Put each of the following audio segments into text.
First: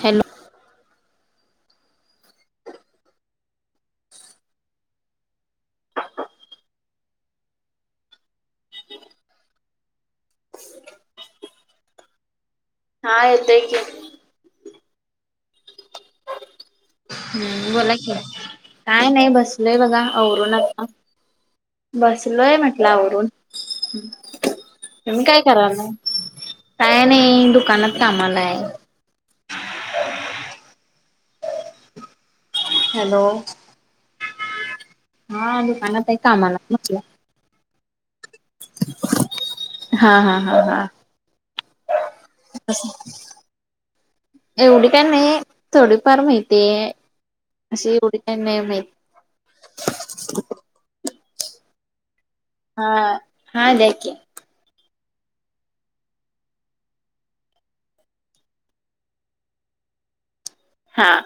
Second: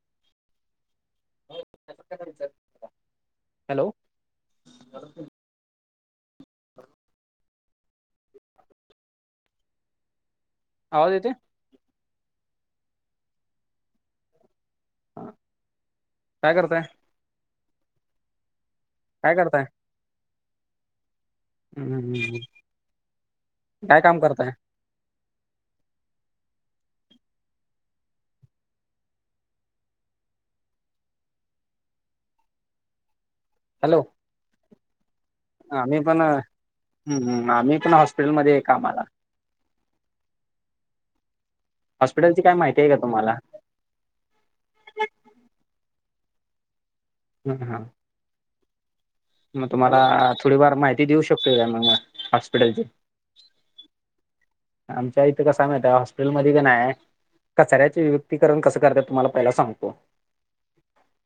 Hello. Hello. Hello. आवाज येतोय. हा येतोय की. काय करताय? हूं बोला की काय नाही बसलोय बघा आवरून आता. हम्म, बसलोय म्हटलं आवरून. काय काम करताय तुम्ही काय करालाय काय नाही दुकानात कामाला हाय. हॅलो. हॅलो. हा आम्ही दुकानात आहे पण कामाला म्हटलं. आम्ही पण हॉस्पिटलमध्ये आहे कामाला. हा हा हा हा. हॉस्पिटलची काय माहिती आहे का तुम्हांला? एवढी काय नाही थोडी फार माहितीय ह अशी एवढी. काय नाही माहित. मग तुम्हांला थोडीफार माहिती देऊ शकतोय काय मग असं. हा हा द्या की. आमच्या इथं कस हाय माहित हॉस्पिटलमध्ये का नाही. कचऱ्याचे वि्युक्तीकरण कसं करतात तुम्हांला पहिला सांगतो. हां.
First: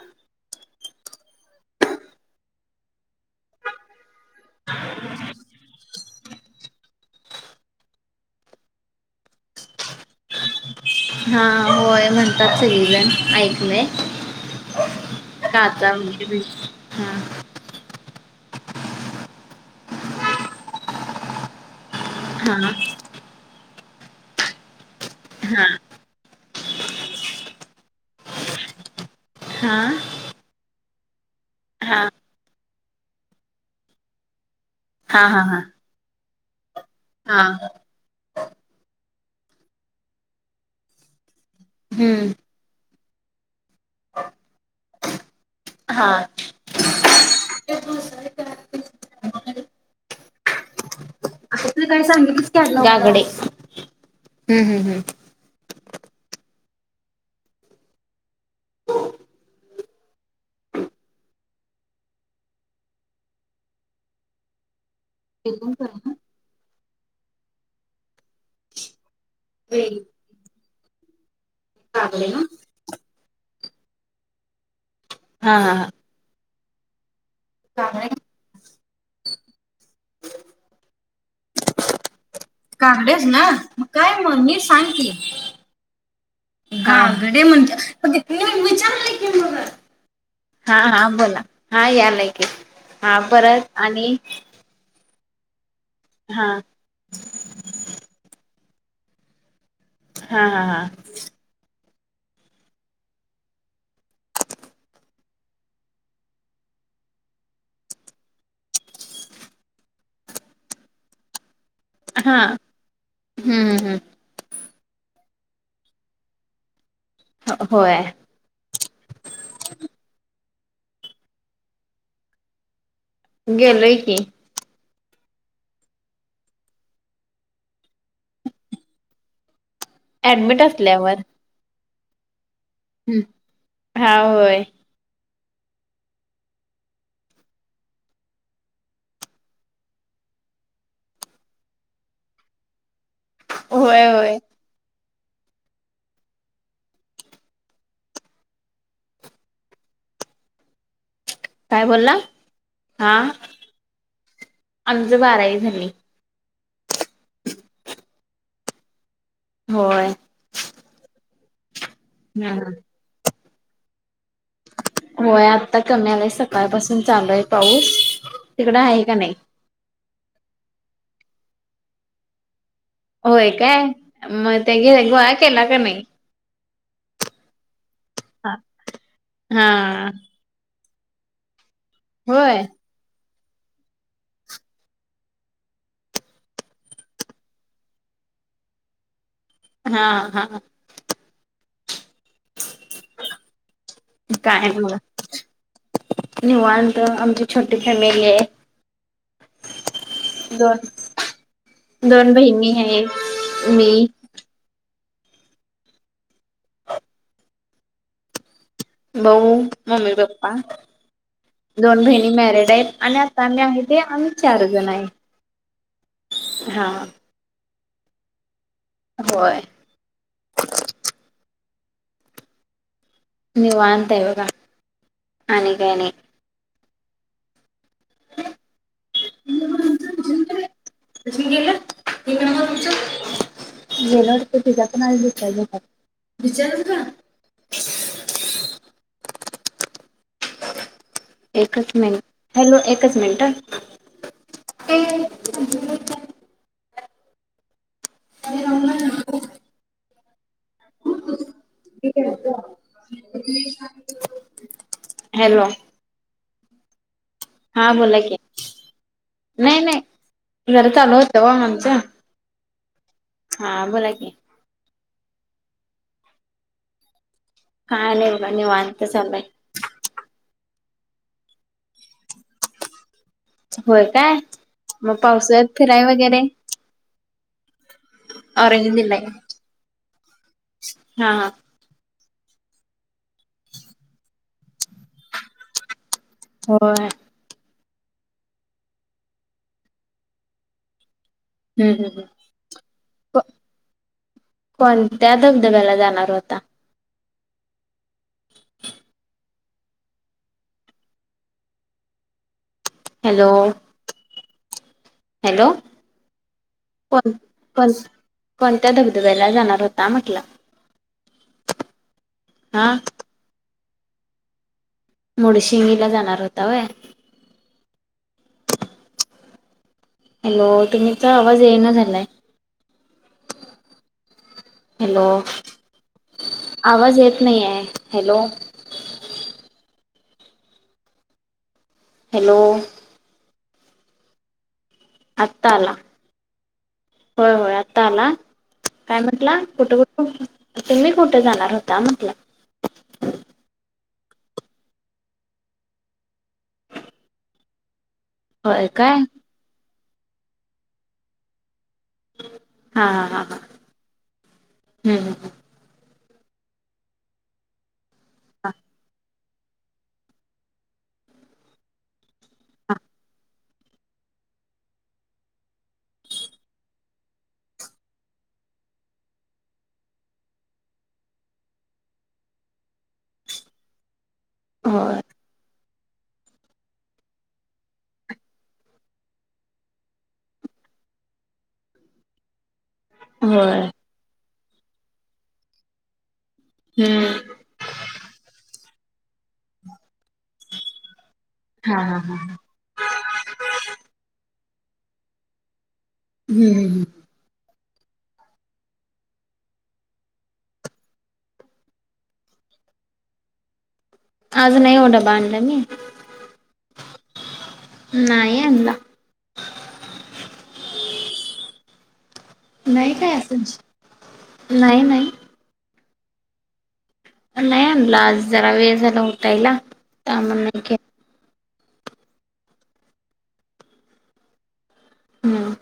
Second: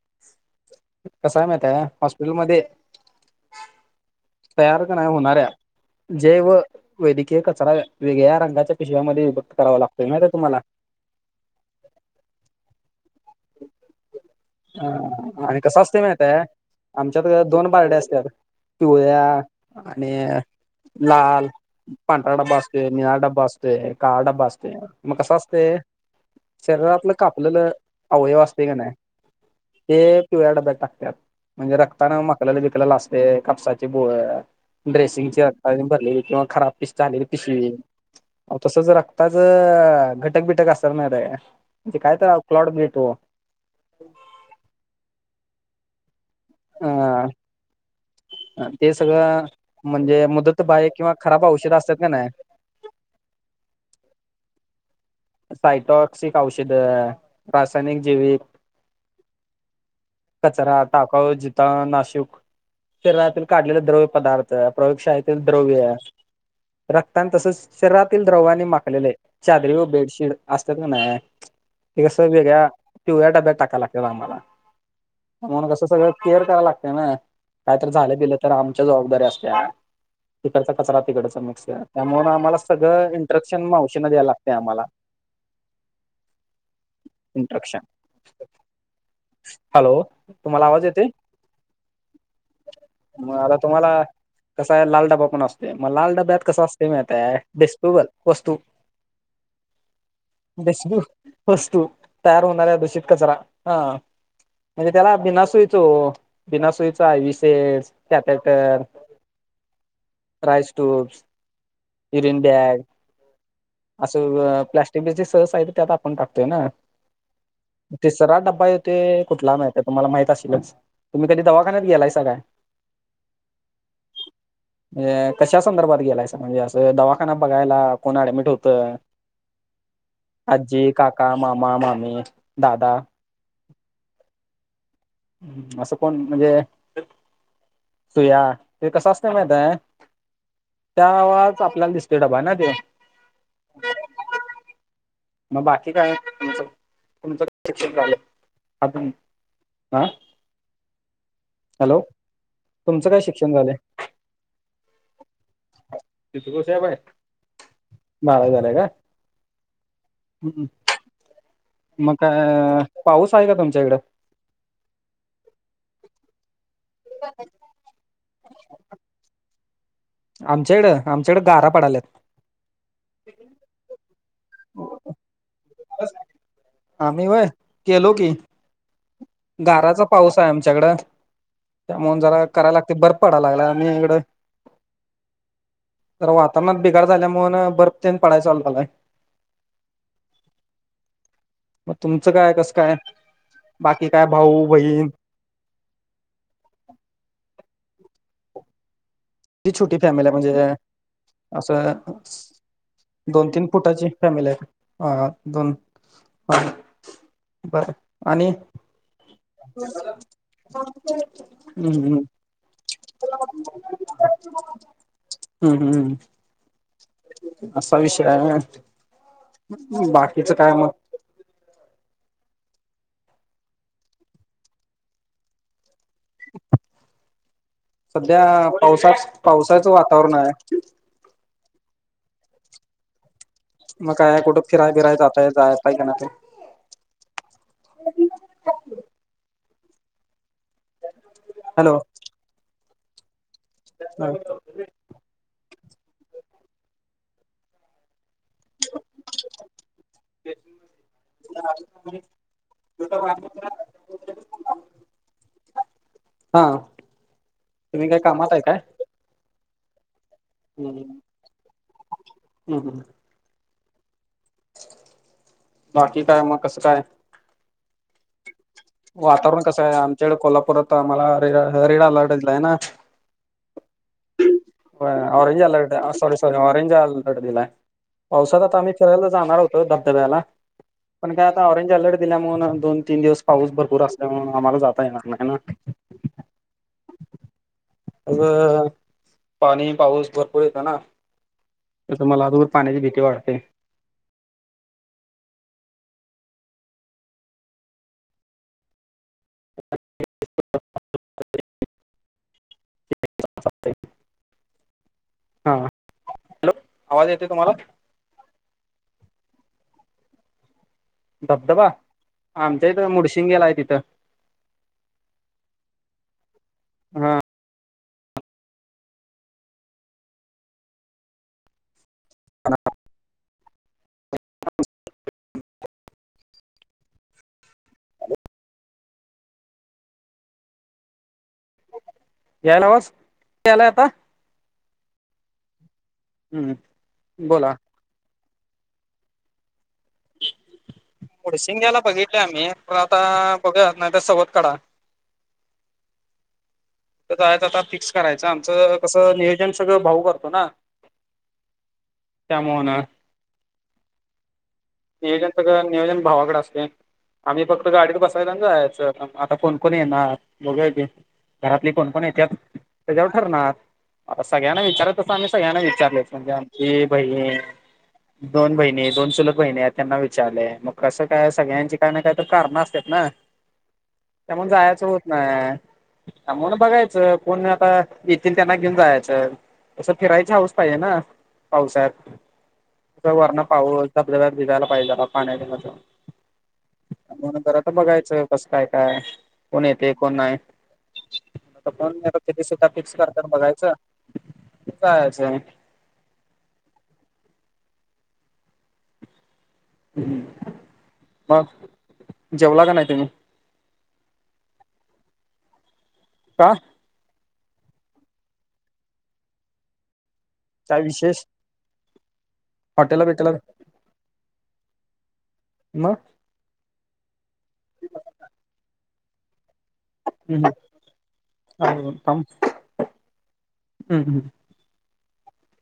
कसाय माहिताय हॉस्पिटलमध्ये. तयार क नाही होणाऱ्या जैव वैद्यकीय कचरा. वेगळ्या रंगाच्या पिश्याव्यामध्ये विभक्त करावा लागतोय माहित आहे तुम्हांला. हा होय म्हणतात सगळीजण ऐकलंय. ह आणि कसं काचा असतय वगैरे माहिताय भेट हा आमच्यात दोन बारड्या असतात. पिवळ्या आणि लाल. पांढरा हा डबा असतोय, निळा डबा असतोय, काळा डबा असतोय मग कसं हा असतय. शरीरातलं कापलेलं अवयव असतय क नाही हा ते. पिवळ्या डब्यात टाकत्यात म्हणजे हा रक्तांना मखल्याला बिकल्याला असतयं कापसाची बोळं. हा हा ड्रेसिंगची हा रक्तानं भरलेली किंवा खराब पिश झालेली हा पिशवी. तसंच रक्ताच घटक बिटक असत्यात माहित आहे काय ते काय हम्म. तर. क्लॉट घेतो. हा. हां. ते बास हाय. ते सगळं म्हणजे मुदत बाहय किंवा खराब औषध असत्यात का नाही. त्या गडे, हूं हूं हूं सायटॉक्सिक औषधं रासायनिक जैविक कचरा टाकाऊ जिताऊ नाशूक. शरीरातील काढलेले द्रव्य पदार्थ प्रयोगशाळेत, द्रव्य रक्तांनी तसेच शरीरातील द्रव्याने माखलेले चादरी व वेली बेडशीट. शिड असत्यात का नाही ते कागडे कसं ना? वेगळ्या पिवळ्या डब्यात टाकायला लागत्यात आम्हांला. हा म्हणून हा कसं हा. सगळं केअर करायला लागतंय ना कायतर कागडे झालं बिलं तर. तर आमच्यावर जबाबदारी असत्या, तिकडचा कचरा तिकडचा मिक्स त्यामुळे आम्हांला सगळं कागडेच ना इंट्रक्शन मग मावशीना काय द्याला मग लागतंय नीट आम्हांला सांग की इंट्रक्शन [inaudible] हॅलो तुम्हाला हा आवाज येते हा बोला हा यालाय की हा मग आता परत तुम्हाला आणि कसा आहे लाल डबा पण असतोय, मग लाल डब्यात हा कसं असतय माहिताय डिस्पोबल वस्तू हा हा हा दशू वस्तू तयार होणारऱ्या दुषित कचरा हा- म्हणजे त्याला बीना सुईच हो. बिना सुईच I V set कॅपॅटर Ryle's tubes. हा युरिन बॅग हम्म हम्म प्लास्टिक ब्लिस्टीक त्यात आपण टाकतोय ना हम्म होय तिसरा डबा ते कुठला माहीत तुम्हाला माहित असशीललच तुम्ही कधी दवाखान्यात गेलाय सा काय. गेलोय की. म्हणजे कशा संदर्भात गेलाय सर म्हणजे असं दवाखाना बघायला कोण ऍडमिट होतं. ऍडमिट आज्जी, असल्यावर काका, मामा, मामी, दादा, हा होय ह् असं कोण म्हणजे, सुया ते कसं असतेय माहीतय का? त्या आवारात आपल्याला दिसते डबा आहे ना ते. होय होय मग बाकी काय? तुमचं किती शिक्षणं झालंय अजुन. आं काय बोलला आ आमची बारावी झाली. बारावी झाल्या काय. होय हम्म मग हम्म काय पाऊस आहे का तुमच्याकडे. होय आता कमी आलाय सकाळ पासून चालू आहे पाऊस तिकड आहे का नाही. आमच्याकडे आमच्याकडे गारा पडाल्यात. होय काय मग ते गोळा केला का नाही. आम्ही वय केलो की, हा गाराचा पाऊस आमच्याकडे त्यामुळं जरा होय करायला लागते बर पडा लागला आणि इकडं. तर वातावरणात बिघड झाल्यामुळेण बर्फतेन पडाय चालू झाला. हा हा मग तुमचं काय कसं काय. बाकी भाऊ काय मग बहीण निवांत, आमची छोटी आहे. कीती छोटी फॅमिली आहे, म्हणजे दोन असं दोन बहिणी दोन तीन आहेत मी फुटाची. फम हा दोन ह बर आणि भाऊ [inaudible] मम्मी पप्पा [inaudible] दोन हम्म हम् बहिणी मॅरिड आहेत आणि आता आम्ही आहे ते [inaudible] आम्ही चार जण आहे [inaudible] हम्म हम्मम हा. असा विषय आहे वय. होय. मग बाकीचं काय मग. निवांत आहे बघा, आणि काही नाही. [inaudible] सध्या पावसाच पावसाचं वातावरण आहे. त म गेलं तेक न तुमचं [inaudible] मग काय गेल कुठं तिच्या फिराय पण आ बिराय जाताय विचार जायताय विचार का [inaudible] ह [inaudible] एकच हॅलो मिनट हॅलो एकच मिनिट. ह [inaudible] हॅलो. [inaudible] [inaudible] हॅलो. हा. हा आलो तुम्ही काय लगेच कामात आहे काय की नाही, नाही जरा चालू होतं वो आमचं. हम हम. हा बोला की. बाकी काय मग कसं काय? काय नाही बघा निवांत. चाललंय वातावरण कसं आहे? आमच्याकडे कोल्हापूरात आम्हाला रेड अलर्ट दिला आहे ना. होय काय मग ऑरेंज पावसाळ्यात अलर्ट फिराय का सॉरी वगैरे साॅरी ऑरेंज अलर्ट दिलाय. पावसाळ्यात आता आम्ही ऑरेंज दिलाय फिरायला जाणार होतो. धबधब्याला हा पण काय हा आता? ऑरेंज अलर्ट दिल्या म्हणून दोन तीन दिवस पाऊस भरपूर असल्यामुळ आम्हाला जाता येणार नाही ना. होय. अ पाणी पाऊस भरपूर येतो ना. हम्म हम्म हम्म त्यात मला अगोदरच पाण्याची भीती को वाटते. कोणत्या धबधब्याला जाणार होता? [unintelligible] हॅलो. [inaudible] हॅलो हा आवाज कोण येते तुम्हाला कोण? कोणत्या धबधब्याला जाणार होता म्हटल? धबधबा आमच्या हा इथ मुडशिंगेला हाय तिथं. मूडशिंला जाणार होता व्हय. हा. हॅलो तुमचा आवाज ये ना झालाय. [unintelligible] हॅलो आवाज येत नाही आहे हॅलो. हॅलो याला आवाज याला आता? आता आला हम्म होय, होय बोला आत्ता आला काय म्हटला कुठ, कुठ? तुम्ही कुठे जाणार होता मुडशिंग्याला म्हटलं? बघितले आम्ही आता बघुया नाही तर सवत कढा. तरं जायचं आंता फिक्स करायचं होय आमचं काय कसं नियोजन सगळं भाऊ करतो नां. त्यांमुळं नां. हां हां हां. नियोजन सगळं नियोजन भावांकडे असतंय आम्हीं फक्तं गांडीत बसायचं आणि हम्म जायाचं. आंता कोणं कोणं येणारं बघुंया की घरांतली कोणं कोणं येत्यांत त्यांच्यावरं ठरणारं. सगळ्यांना विचारतं चं आम्हीं सगळ्यांना विचारलेचं म्हणजे आमची बहीण, दोन बहिणी, दोन चुलतं बहिणी आहेतं. त्यांना विचारलंय मंग कसं कायं सगळ्यांची कायं नां कायं तरं कारणं असतेत नां. त्यांमुळे जायचं होय होतं नांय. त्यांमुळं बघायचं कोन आंता येतील त्यांना घेऊंन जायचं. तसं फिरांयची हाऊंस पाहिजे नां पावसाळ्यांत. तं वरणं होय पाऊस धबधब्यांत भिजायला पाहिजे जरां पाण्यांची मज्जां. हम्मं. म्हणूंन जरां आंता बघायचं कसं कायं कायं कोणं येते कोणं नाहीं. हा कोणं हा हा आंता किती सुट्टी फिक्सं करत्यांत बघायचं आणि जायचं. हम्मं हम्मं. मंग जेवलां कां नाहीं तुम्हीं? आंज नाहीं वो डब्बां आणंला मी. कां? नाहीं आणंला कांहीं विशेष नाहीं हॉटेलला कायं भेटेला असं चं नाहीं नाहीं मंग नाहीं आणंला आंज जरां वेळं झालां उठांयला हम्मं हम्मं हम्मं हम्मं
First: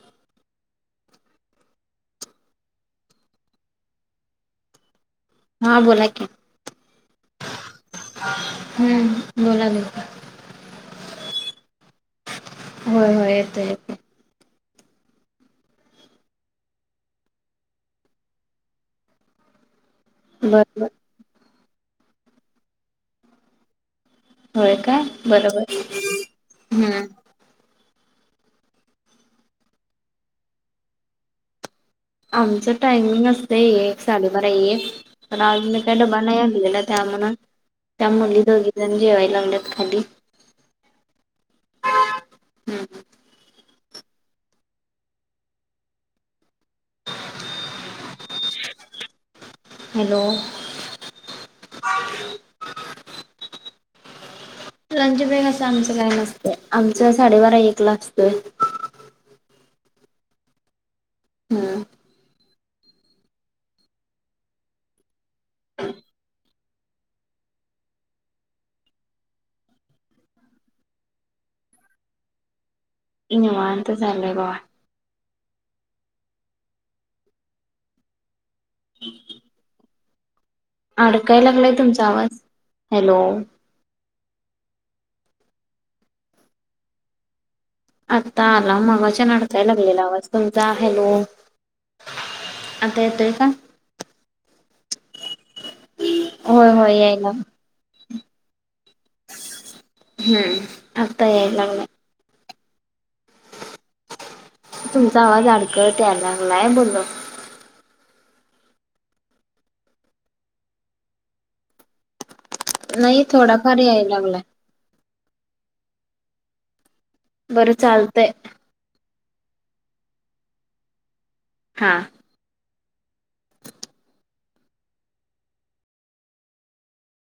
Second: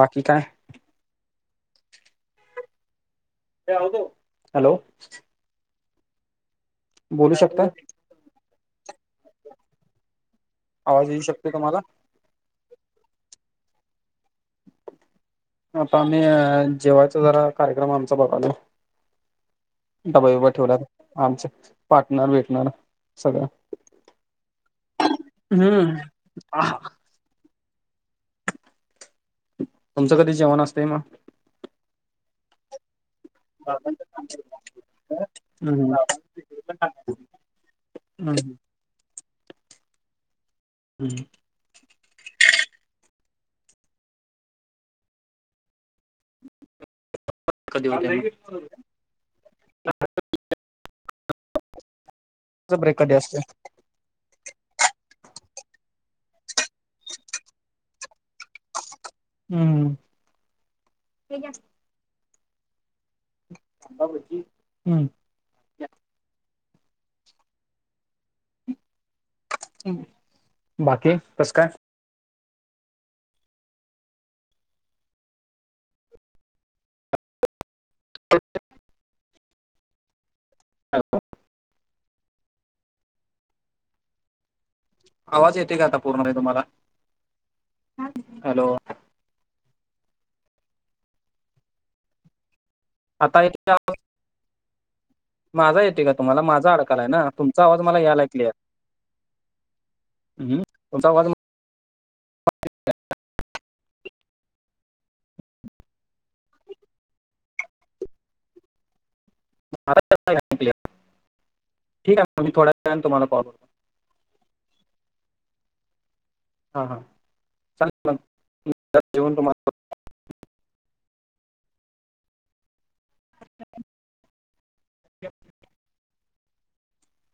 बाकी कायं ते आवं दो हॅलो हां बोलां कि बोलूं शकतां हम्मं बोलां दे आवांज येऊं शकते तुम्हांला होयं होयं येतं येतं आंता आम्हीं जेवांयचा जरां कार्यक्रम आमचां बघालो वहिवंट बरोबर. होणारं आमचे पार्टनर भेटणांर सगळं होय काय बरोबर हम्मं हम्म. तुमचं कधीं जेवणं असतें मंग आमचं टायमिंग असतो ते एक साडेबारा एक पणं आंज मी हम्म कांहीं डब्बां नाहीं आणंला त्यां म्हणूंन त्यां हम्म मुली दोघी जणी जेवांयला लागल्यांत खाली हम्मं हम्मं कधीं होते हॅलो तुमचां ब्रेक कधीं असतो लंच ब्रेक असं आमचं काय नसतंय, आमचं साडेबारा एकला असतोय हम्म. हम्म. [unintelligible] [inaudible] बाकी कसं काय? निवांत चालुआय बघा. हो [unintelligible] [inaudible] अडकाय लागलाय तुमचा आवाज,, हॅलो. आवाज येतोय का आता पूर्ण नाही तुम्हाला.? आत्ता हॅलो आला मगाचान अडकाय लागलेला आवाज तुमचा, हॅलो. आता येतोय का बग. माझा येतो का तुम्हाला, होय माझा होय अडकालाय ना यायला तुमचा आवाज मला यालाय क्लिअर. हम्म, तुमचा आता आवाज याय लागलाय. तुमचा आवाज अडकत याय लागलाय बोललो. माझा येत नाही क्लिअर,, ठीक आहे मी थोडा नाही थोडाफार याय लागलाय. हा हा. बरं चालतंय जीवून तुम्हा [unintelligible] हां. [inaudible]